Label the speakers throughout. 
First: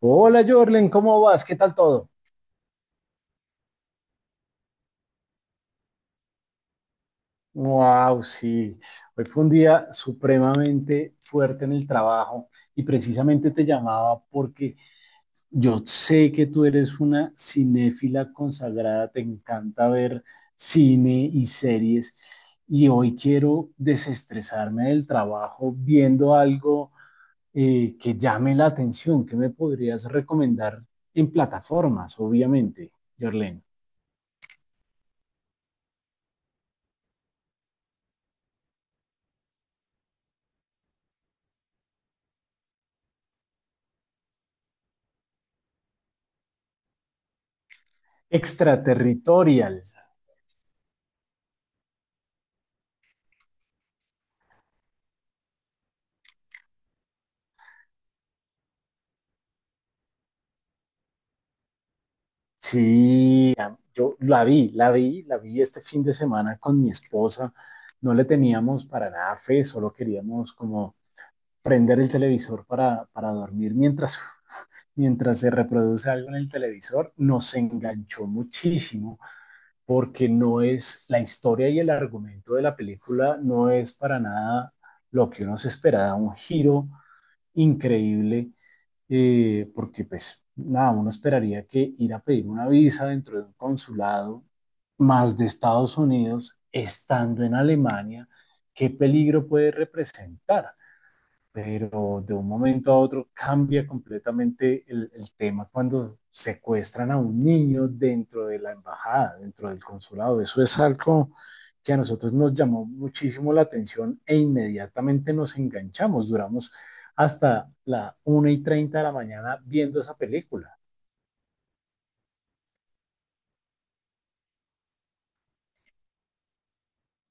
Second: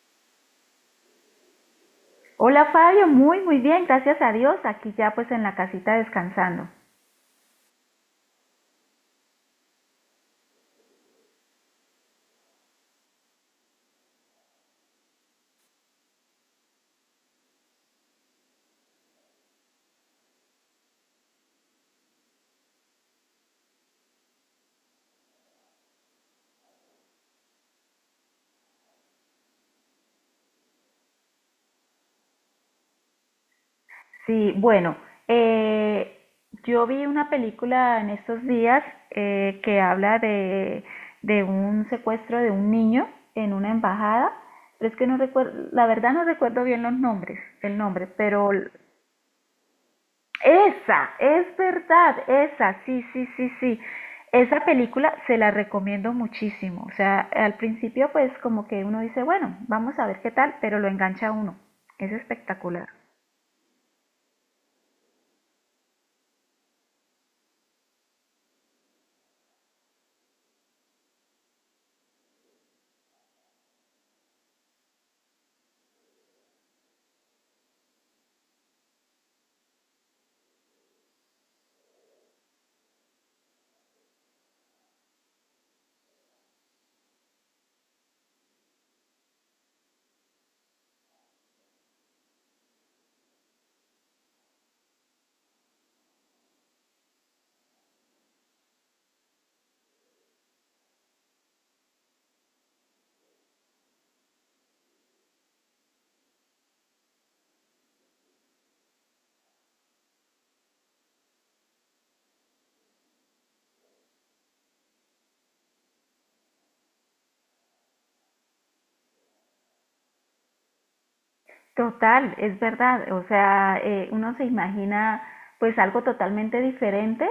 Speaker 1: Hola Jorlen, ¿cómo vas? ¿Qué tal todo?
Speaker 2: Hola Fabio, muy muy bien, gracias a Dios, aquí ya pues en la casita descansando.
Speaker 1: Wow, sí. Hoy fue un día supremamente fuerte en el trabajo y precisamente te llamaba porque yo sé que tú eres una cinéfila consagrada, te encanta ver cine y series y hoy quiero desestresarme del trabajo viendo algo que llame la atención. ¿Qué me podrías recomendar en plataformas, obviamente, Jorlen?
Speaker 2: Sí, bueno, eh, yo vi una película en estos días que habla de un secuestro de un niño en una embajada, pero es que no recuerdo, la verdad no recuerdo bien los nombres, el nombre, pero
Speaker 1: Extraterritorial.
Speaker 2: esa, es verdad, esa, sí, sí, sí, sí. Esa película se la recomiendo muchísimo. O sea, al principio pues como que uno dice, bueno, vamos a ver qué tal, pero lo engancha a uno. Es espectacular.
Speaker 1: Sí, yo la vi, la vi, la vi este fin de semana con mi esposa. No le teníamos para nada fe, solo queríamos como prender el televisor para dormir mientras se reproduce algo en el televisor. Nos enganchó muchísimo porque no es la historia y el argumento de la película, no es para nada lo que uno se esperaba, un giro increíble porque pues nada, uno esperaría que ir a pedir una visa dentro de un consulado más de Estados Unidos, estando en Alemania, ¿qué peligro puede representar? Pero de un momento a otro cambia completamente el tema cuando secuestran a un niño dentro de la embajada, dentro del consulado. Eso es algo que a nosotros nos llamó muchísimo la atención e inmediatamente nos enganchamos, duramos hasta la 1:30 de la mañana viendo esa película.
Speaker 2: Total, es verdad. O sea, uno se imagina pues algo totalmente diferente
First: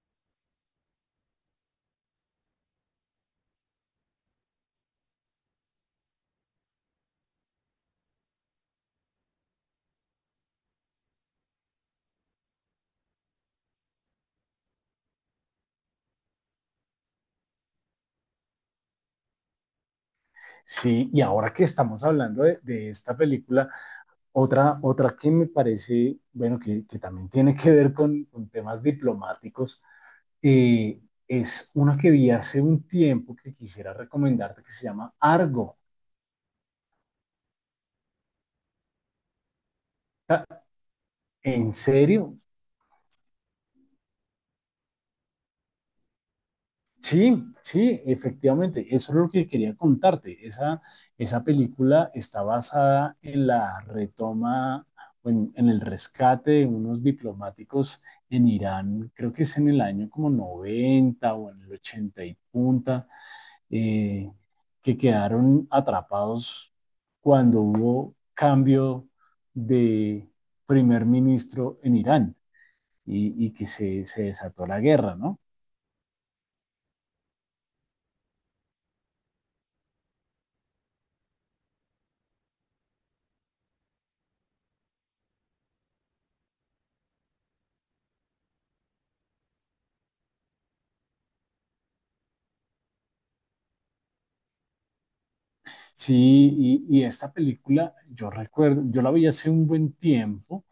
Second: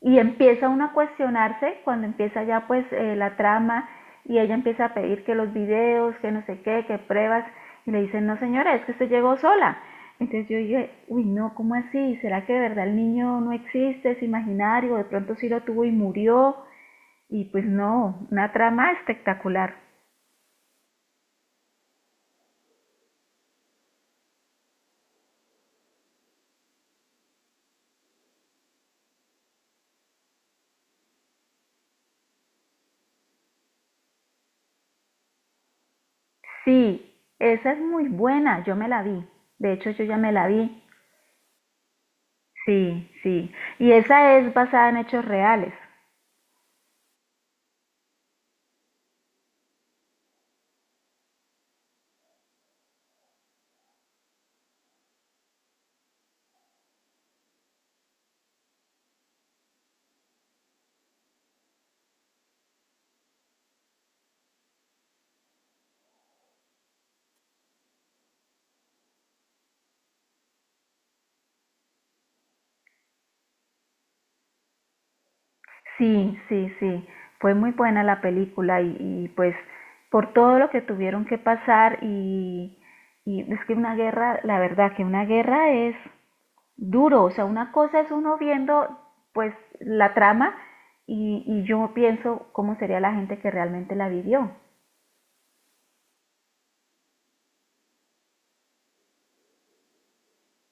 Speaker 2: y empieza uno a cuestionarse cuando empieza ya pues la trama y ella empieza a pedir que los videos, que no sé qué, que pruebas y le dicen, no señora, es que usted llegó sola. Entonces yo dije, uy no, ¿cómo así? ¿Será que de verdad el niño no existe, es imaginario, de pronto sí lo tuvo y murió? Y pues no, una trama espectacular.
Speaker 1: Sí, y ahora que estamos hablando de esta película, otra que me parece, bueno, que también tiene que ver con temas diplomáticos, eh, es una que vi hace un tiempo que quisiera recomendarte que se llama Argo.
Speaker 2: Sí, esa es muy buena, yo me la vi. De hecho, yo ya me
Speaker 1: Ah,
Speaker 2: la vi.
Speaker 1: ¿en serio?
Speaker 2: Sí, sí. Y esa es basada en hechos reales.
Speaker 1: Sí, sí, efectivamente, eso es lo que quería contarte. Esa película está basada en la retoma, o en el rescate de unos diplomáticos en Irán, creo que es en el año como 90 o en el 80 y punta eh, que quedaron atrapados cuando hubo cambio de primer ministro en Irán y que se desató la guerra, ¿no?
Speaker 2: Sí, sí, sí. Fue muy buena la película y pues por todo lo que tuvieron que pasar y es que una guerra, la verdad que una guerra es duro. O sea, una cosa es uno viendo pues la trama y yo pienso cómo sería la gente que realmente la vivió.
Speaker 1: Sí, y esta película, yo recuerdo, yo la vi hace un buen tiempo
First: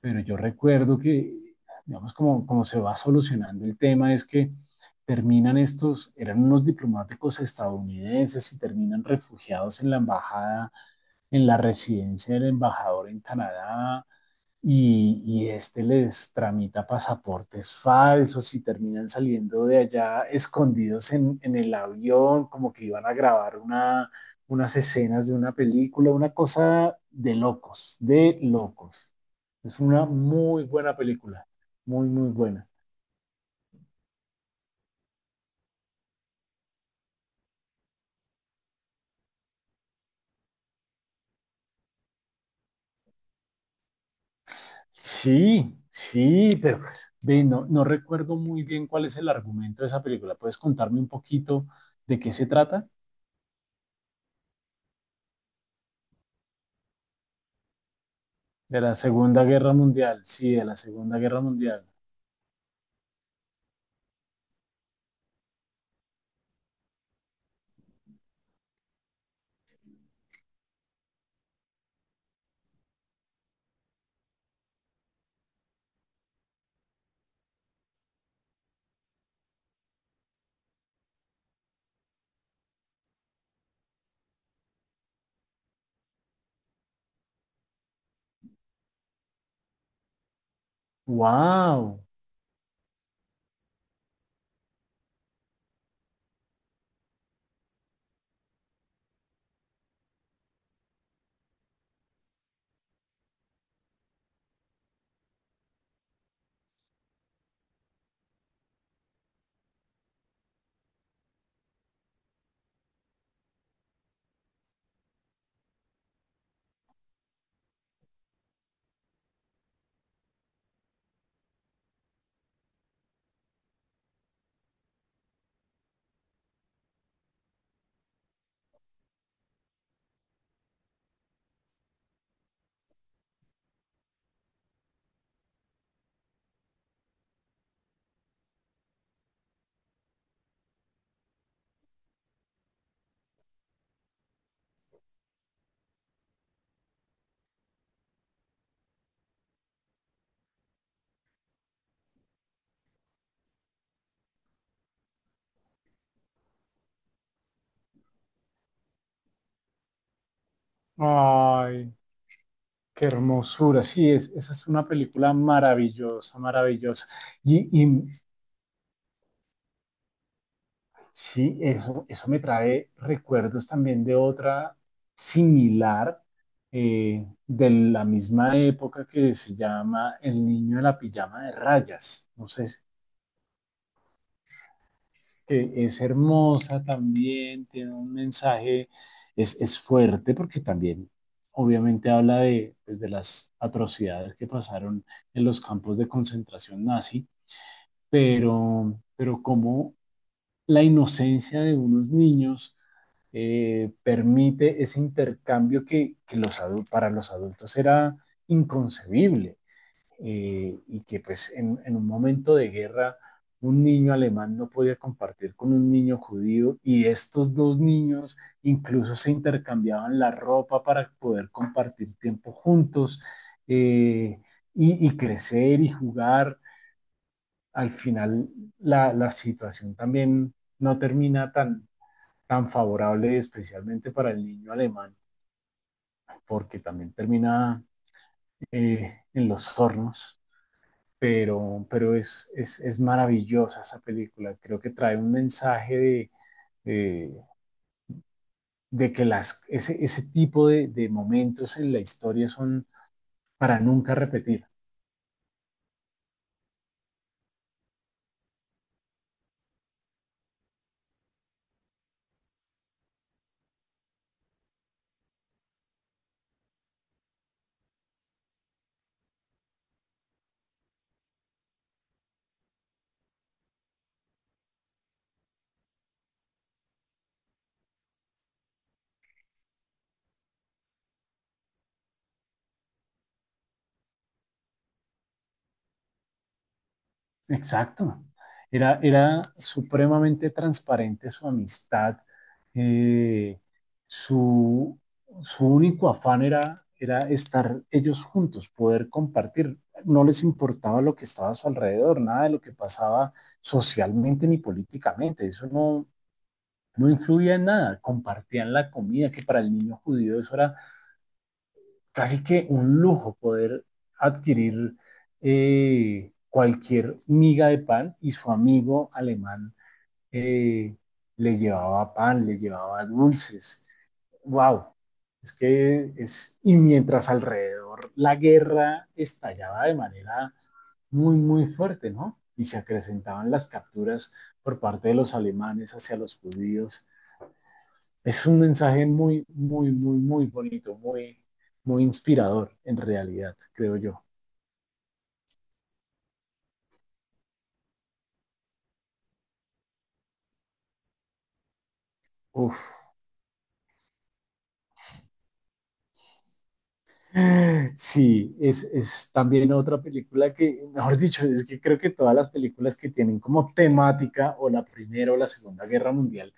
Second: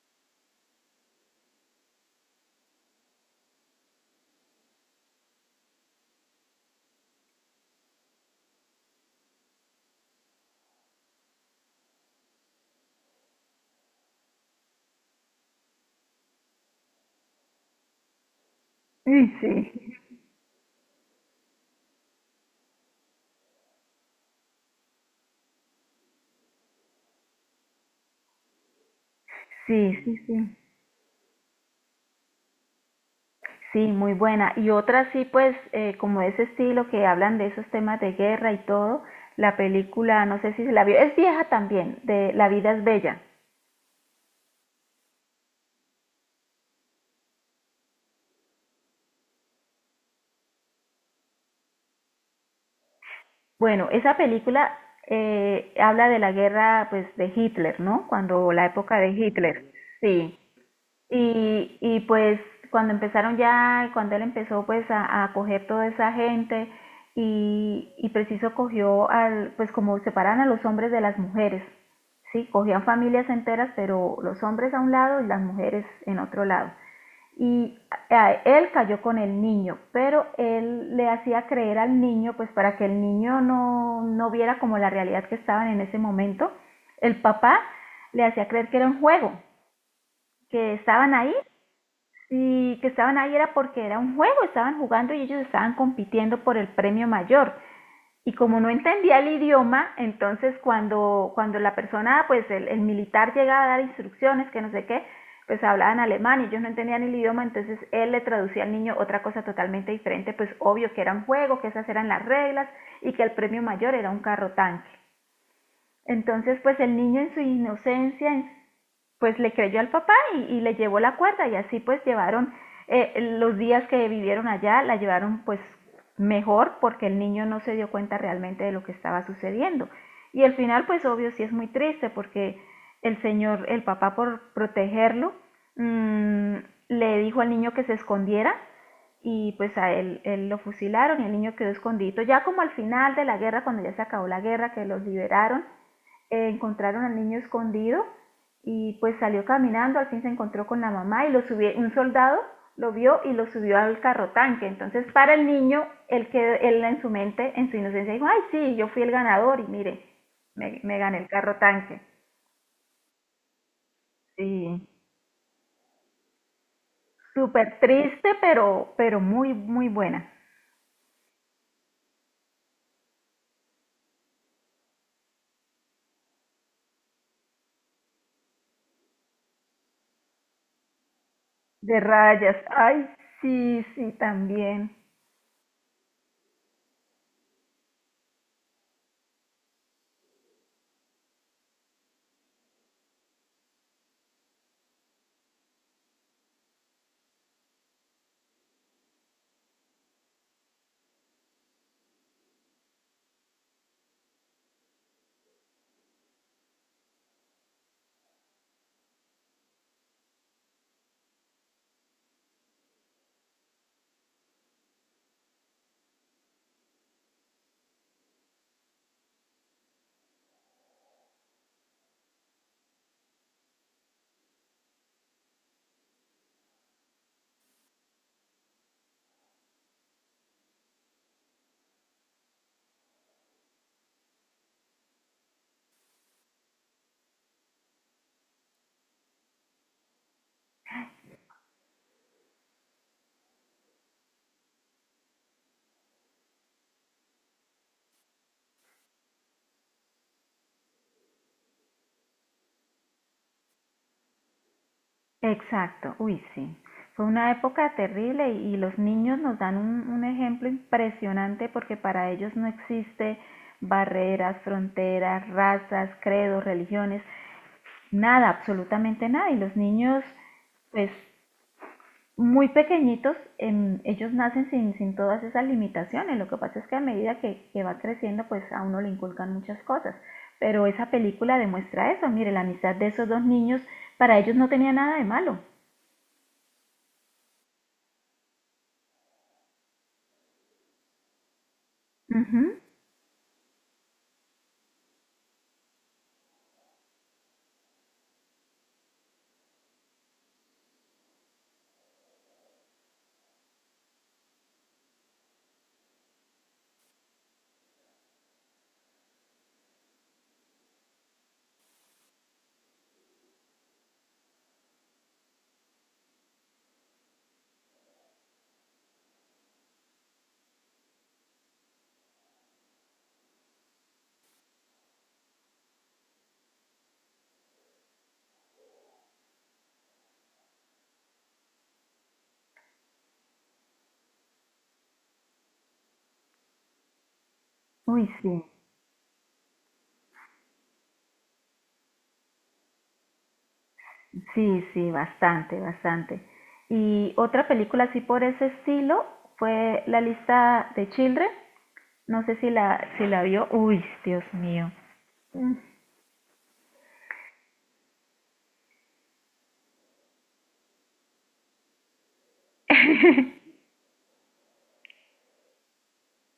Speaker 1: pero yo recuerdo que, digamos, como se va solucionando el tema es que terminan estos, eran unos diplomáticos estadounidenses y terminan refugiados en la embajada, en la residencia del embajador en Canadá, y este les tramita pasaportes falsos y terminan
Speaker 2: Sí,
Speaker 1: saliendo
Speaker 2: sí.
Speaker 1: de allá escondidos en el avión, como que iban a grabar unas escenas de una película, una cosa de locos, de locos. Es
Speaker 2: Sí,
Speaker 1: una
Speaker 2: sí, sí.
Speaker 1: muy buena película, muy, muy buena.
Speaker 2: Sí, muy buena. Y otra sí, pues como ese estilo que hablan de esos temas de guerra y todo, la película, no sé si se la vio, es vieja también, de La vida es bella.
Speaker 1: Sí, sí, pero ve, no, no recuerdo muy bien cuál es el argumento de esa película. ¿Puedes contarme un poquito de qué se trata?
Speaker 2: Bueno, esa película habla de la guerra pues de Hitler, ¿no? Cuando la
Speaker 1: De la
Speaker 2: época de
Speaker 1: Segunda
Speaker 2: Hitler.
Speaker 1: Guerra Mundial,
Speaker 2: Sí.
Speaker 1: sí, de la Segunda Guerra
Speaker 2: Y,
Speaker 1: Mundial.
Speaker 2: y pues cuando empezaron ya, cuando él empezó pues a coger toda esa gente y preciso cogió al, pues como separan a los hombres de las mujeres, ¿sí? Cogían familias enteras, pero los hombres a un lado y las mujeres en otro lado. Y él cayó con el niño, pero él le hacía creer al niño, pues para que el niño no viera como la realidad que estaban en ese momento, el papá le hacía creer que era un juego, que estaban ahí
Speaker 1: Wow.
Speaker 2: y que estaban ahí era porque era un juego, estaban jugando y ellos estaban compitiendo por el premio mayor. Y como no entendía el idioma, entonces cuando la persona, pues el militar llegaba a dar instrucciones, que no sé qué, pues hablaban alemán y ellos no entendían el idioma, entonces él le traducía al niño otra cosa totalmente diferente, pues obvio que era un juego, que esas eran las reglas y que el premio mayor era un carro tanque. Entonces, pues el niño en su inocencia, en pues le creyó al papá y le llevó la cuerda y así pues llevaron eh, los días que vivieron allá, la llevaron pues mejor porque el niño no se dio cuenta realmente de lo que estaba sucediendo. Y el final pues obvio sí es muy triste porque el señor, el papá por protegerlo, mmm, le dijo al niño que se escondiera y pues a él, él, lo fusilaron y el niño quedó escondido. Ya como al final de la guerra, cuando ya se acabó la guerra, que los liberaron, encontraron al niño escondido y pues salió caminando, al fin se encontró con la mamá y lo subió, un soldado lo vio y lo subió al carro tanque. Entonces, para el niño, él, quedó él en su mente, en su inocencia, dijo, ay, sí, yo fui el ganador y mire, me gané el carro
Speaker 1: Ay,
Speaker 2: tanque.
Speaker 1: qué hermosura. Sí, esa es
Speaker 2: Sí,
Speaker 1: una película maravillosa, maravillosa. Y,
Speaker 2: súper
Speaker 1: y
Speaker 2: triste, pero muy, muy buena.
Speaker 1: sí, eso me trae recuerdos también de otra similar de la misma época que se llama El niño de la pijama de
Speaker 2: De
Speaker 1: rayas. No
Speaker 2: rayas,
Speaker 1: sé, si
Speaker 2: ay, sí, sí, también.
Speaker 1: que es hermosa también, tiene un mensaje, es fuerte porque también obviamente habla de, pues, de las atrocidades que pasaron en los campos de concentración nazi, pero como la inocencia de unos niños permite ese intercambio que los, para los adultos era inconcebible y que pues en un momento de guerra un niño alemán no podía compartir con un niño judío y estos dos niños incluso se intercambiaban la ropa para poder compartir tiempo juntos eh, y crecer y jugar. Al final la situación también no termina tan, tan favorable, especialmente para el niño alemán, porque también termina en los hornos pero es maravillosa esa película. Creo que trae un mensaje de, de que las, ese tipo de momentos en la historia son para nunca repetir.
Speaker 2: Exacto, uy, sí. Fue una época terrible y los niños nos dan un ejemplo impresionante porque para ellos no existe barreras, fronteras, razas, credos, religiones, nada, absolutamente nada. Y los niños, pues muy pequeñitos, ellos nacen sin todas esas limitaciones. Lo que pasa es que a medida que va creciendo, pues a uno le inculcan muchas cosas. Pero esa película demuestra eso. Mire, la amistad de esos dos niños, para ellos no tenía nada de malo.
Speaker 1: Exacto. Era supremamente transparente su amistad.
Speaker 2: Ujú.
Speaker 1: eh, su, su único afán era, era estar ellos juntos, poder compartir. No les importaba lo que estaba a su alrededor, nada de lo que pasaba socialmente ni políticamente. Eso no influía en nada. Compartían la comida, que para el niño judío eso era casi que un lujo poder adquirir cualquier miga de pan y su amigo alemán eh, le llevaba pan, le llevaba dulces. ¡Wow! Es que es, y mientras alrededor la guerra estallaba de manera muy, muy fuerte, ¿no? Y se acrecentaban las capturas por parte de los alemanes hacia los judíos,
Speaker 2: Uy,
Speaker 1: es un
Speaker 2: sí,
Speaker 1: mensaje muy, muy, muy, muy bonito, muy, muy inspirador en realidad, creo yo.
Speaker 2: sí, sí, bastante, bastante. Y otra película así por ese estilo fue La lista de Children. No sé si
Speaker 1: Uf,
Speaker 2: la, si la vio. Uy, Dios mío. Mm,
Speaker 1: sí, es también otra película que, mejor dicho, es que creo que todas las películas que tienen como temática o la Primera o la Segunda Guerra Mundial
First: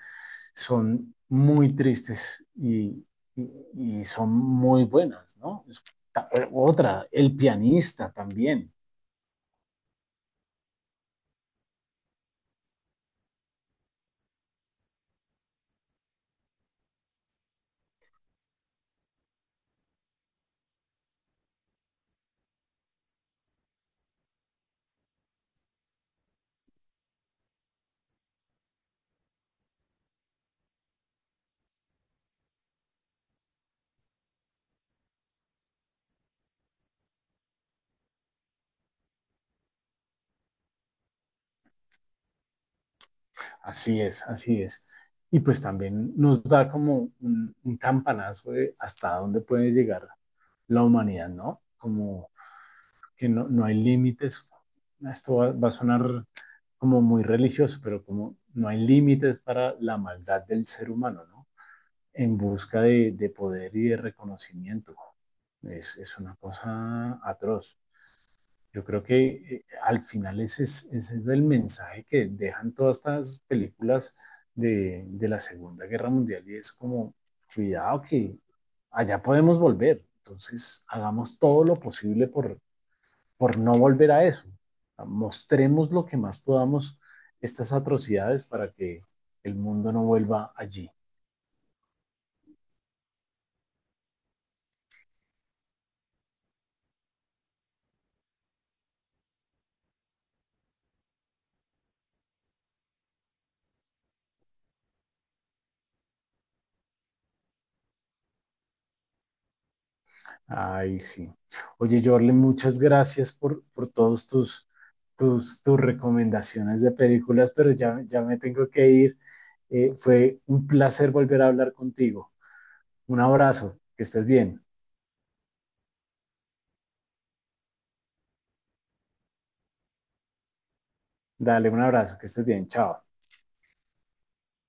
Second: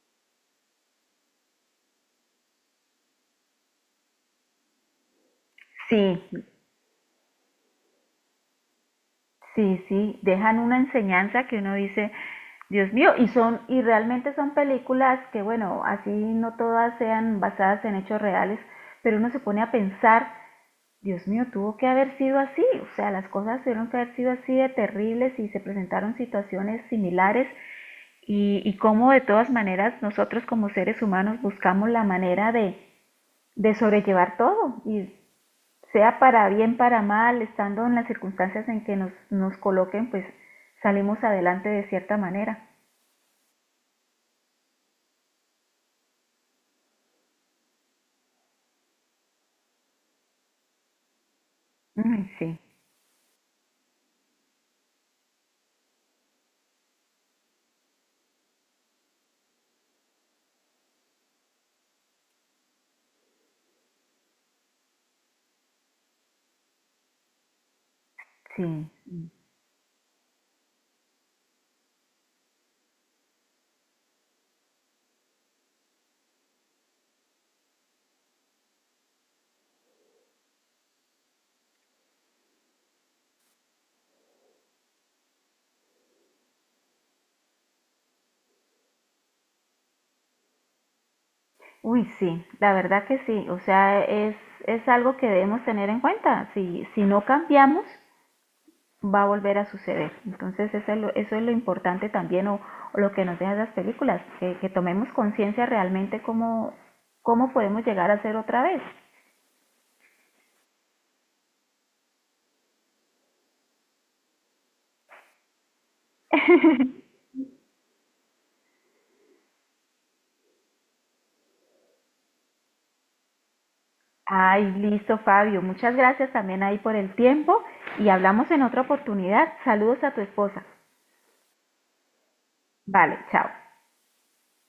Speaker 1: son muy tristes y, y son muy buenas, ¿no?
Speaker 2: sí,
Speaker 1: Otra, El pianista también.
Speaker 2: sí, sí. Dejan una enseñanza que uno dice, Dios mío, y son, y realmente son películas que, bueno, así no todas sean basadas en hechos reales, pero uno se pone a pensar Dios mío, tuvo que haber sido así, o sea, las cosas tuvieron que haber sido así de terribles y se presentaron situaciones similares y cómo de todas maneras nosotros como seres humanos buscamos la manera de sobrellevar todo y sea para bien, para mal, estando en las circunstancias en que nos, nos coloquen, pues salimos adelante de cierta manera.
Speaker 1: Así es, así es. Y pues también nos da como un, campanazo de hasta dónde puede llegar la humanidad, ¿no?
Speaker 2: Uy,
Speaker 1: Como
Speaker 2: sí,
Speaker 1: que no hay límites. Esto va a sonar como muy religioso, pero como no hay límites para la maldad del ser humano, ¿no? En busca de poder y de reconocimiento. Es una cosa atroz.
Speaker 2: sí.
Speaker 1: Yo creo que al final ese es el mensaje que dejan todas estas películas de la Segunda Guerra Mundial y es como, cuidado que allá podemos volver. Entonces, hagamos todo lo posible por no volver a eso. Mostremos lo que más podamos estas atrocidades para que el mundo no vuelva allí.
Speaker 2: Uy, sí, la verdad que sí, o sea, es algo que debemos tener en cuenta. Si, si no cambiamos, va a volver a suceder. Entonces eso es lo importante también o lo que nos dejan las películas, que tomemos conciencia realmente cómo, cómo podemos llegar a ser otra vez.
Speaker 1: Ay, sí. Oye, Jorlen, muchas gracias por todos tus, tus recomendaciones de películas, pero ya, ya me tengo que ir. Fue un placer volver a hablar contigo. Un abrazo, que estés bien.
Speaker 2: Ay, listo Fabio, muchas gracias también ahí por el tiempo y hablamos en otra oportunidad. Saludos a tu esposa.
Speaker 1: Dale un abrazo, que estés bien. Chao.
Speaker 2: Vale, chao.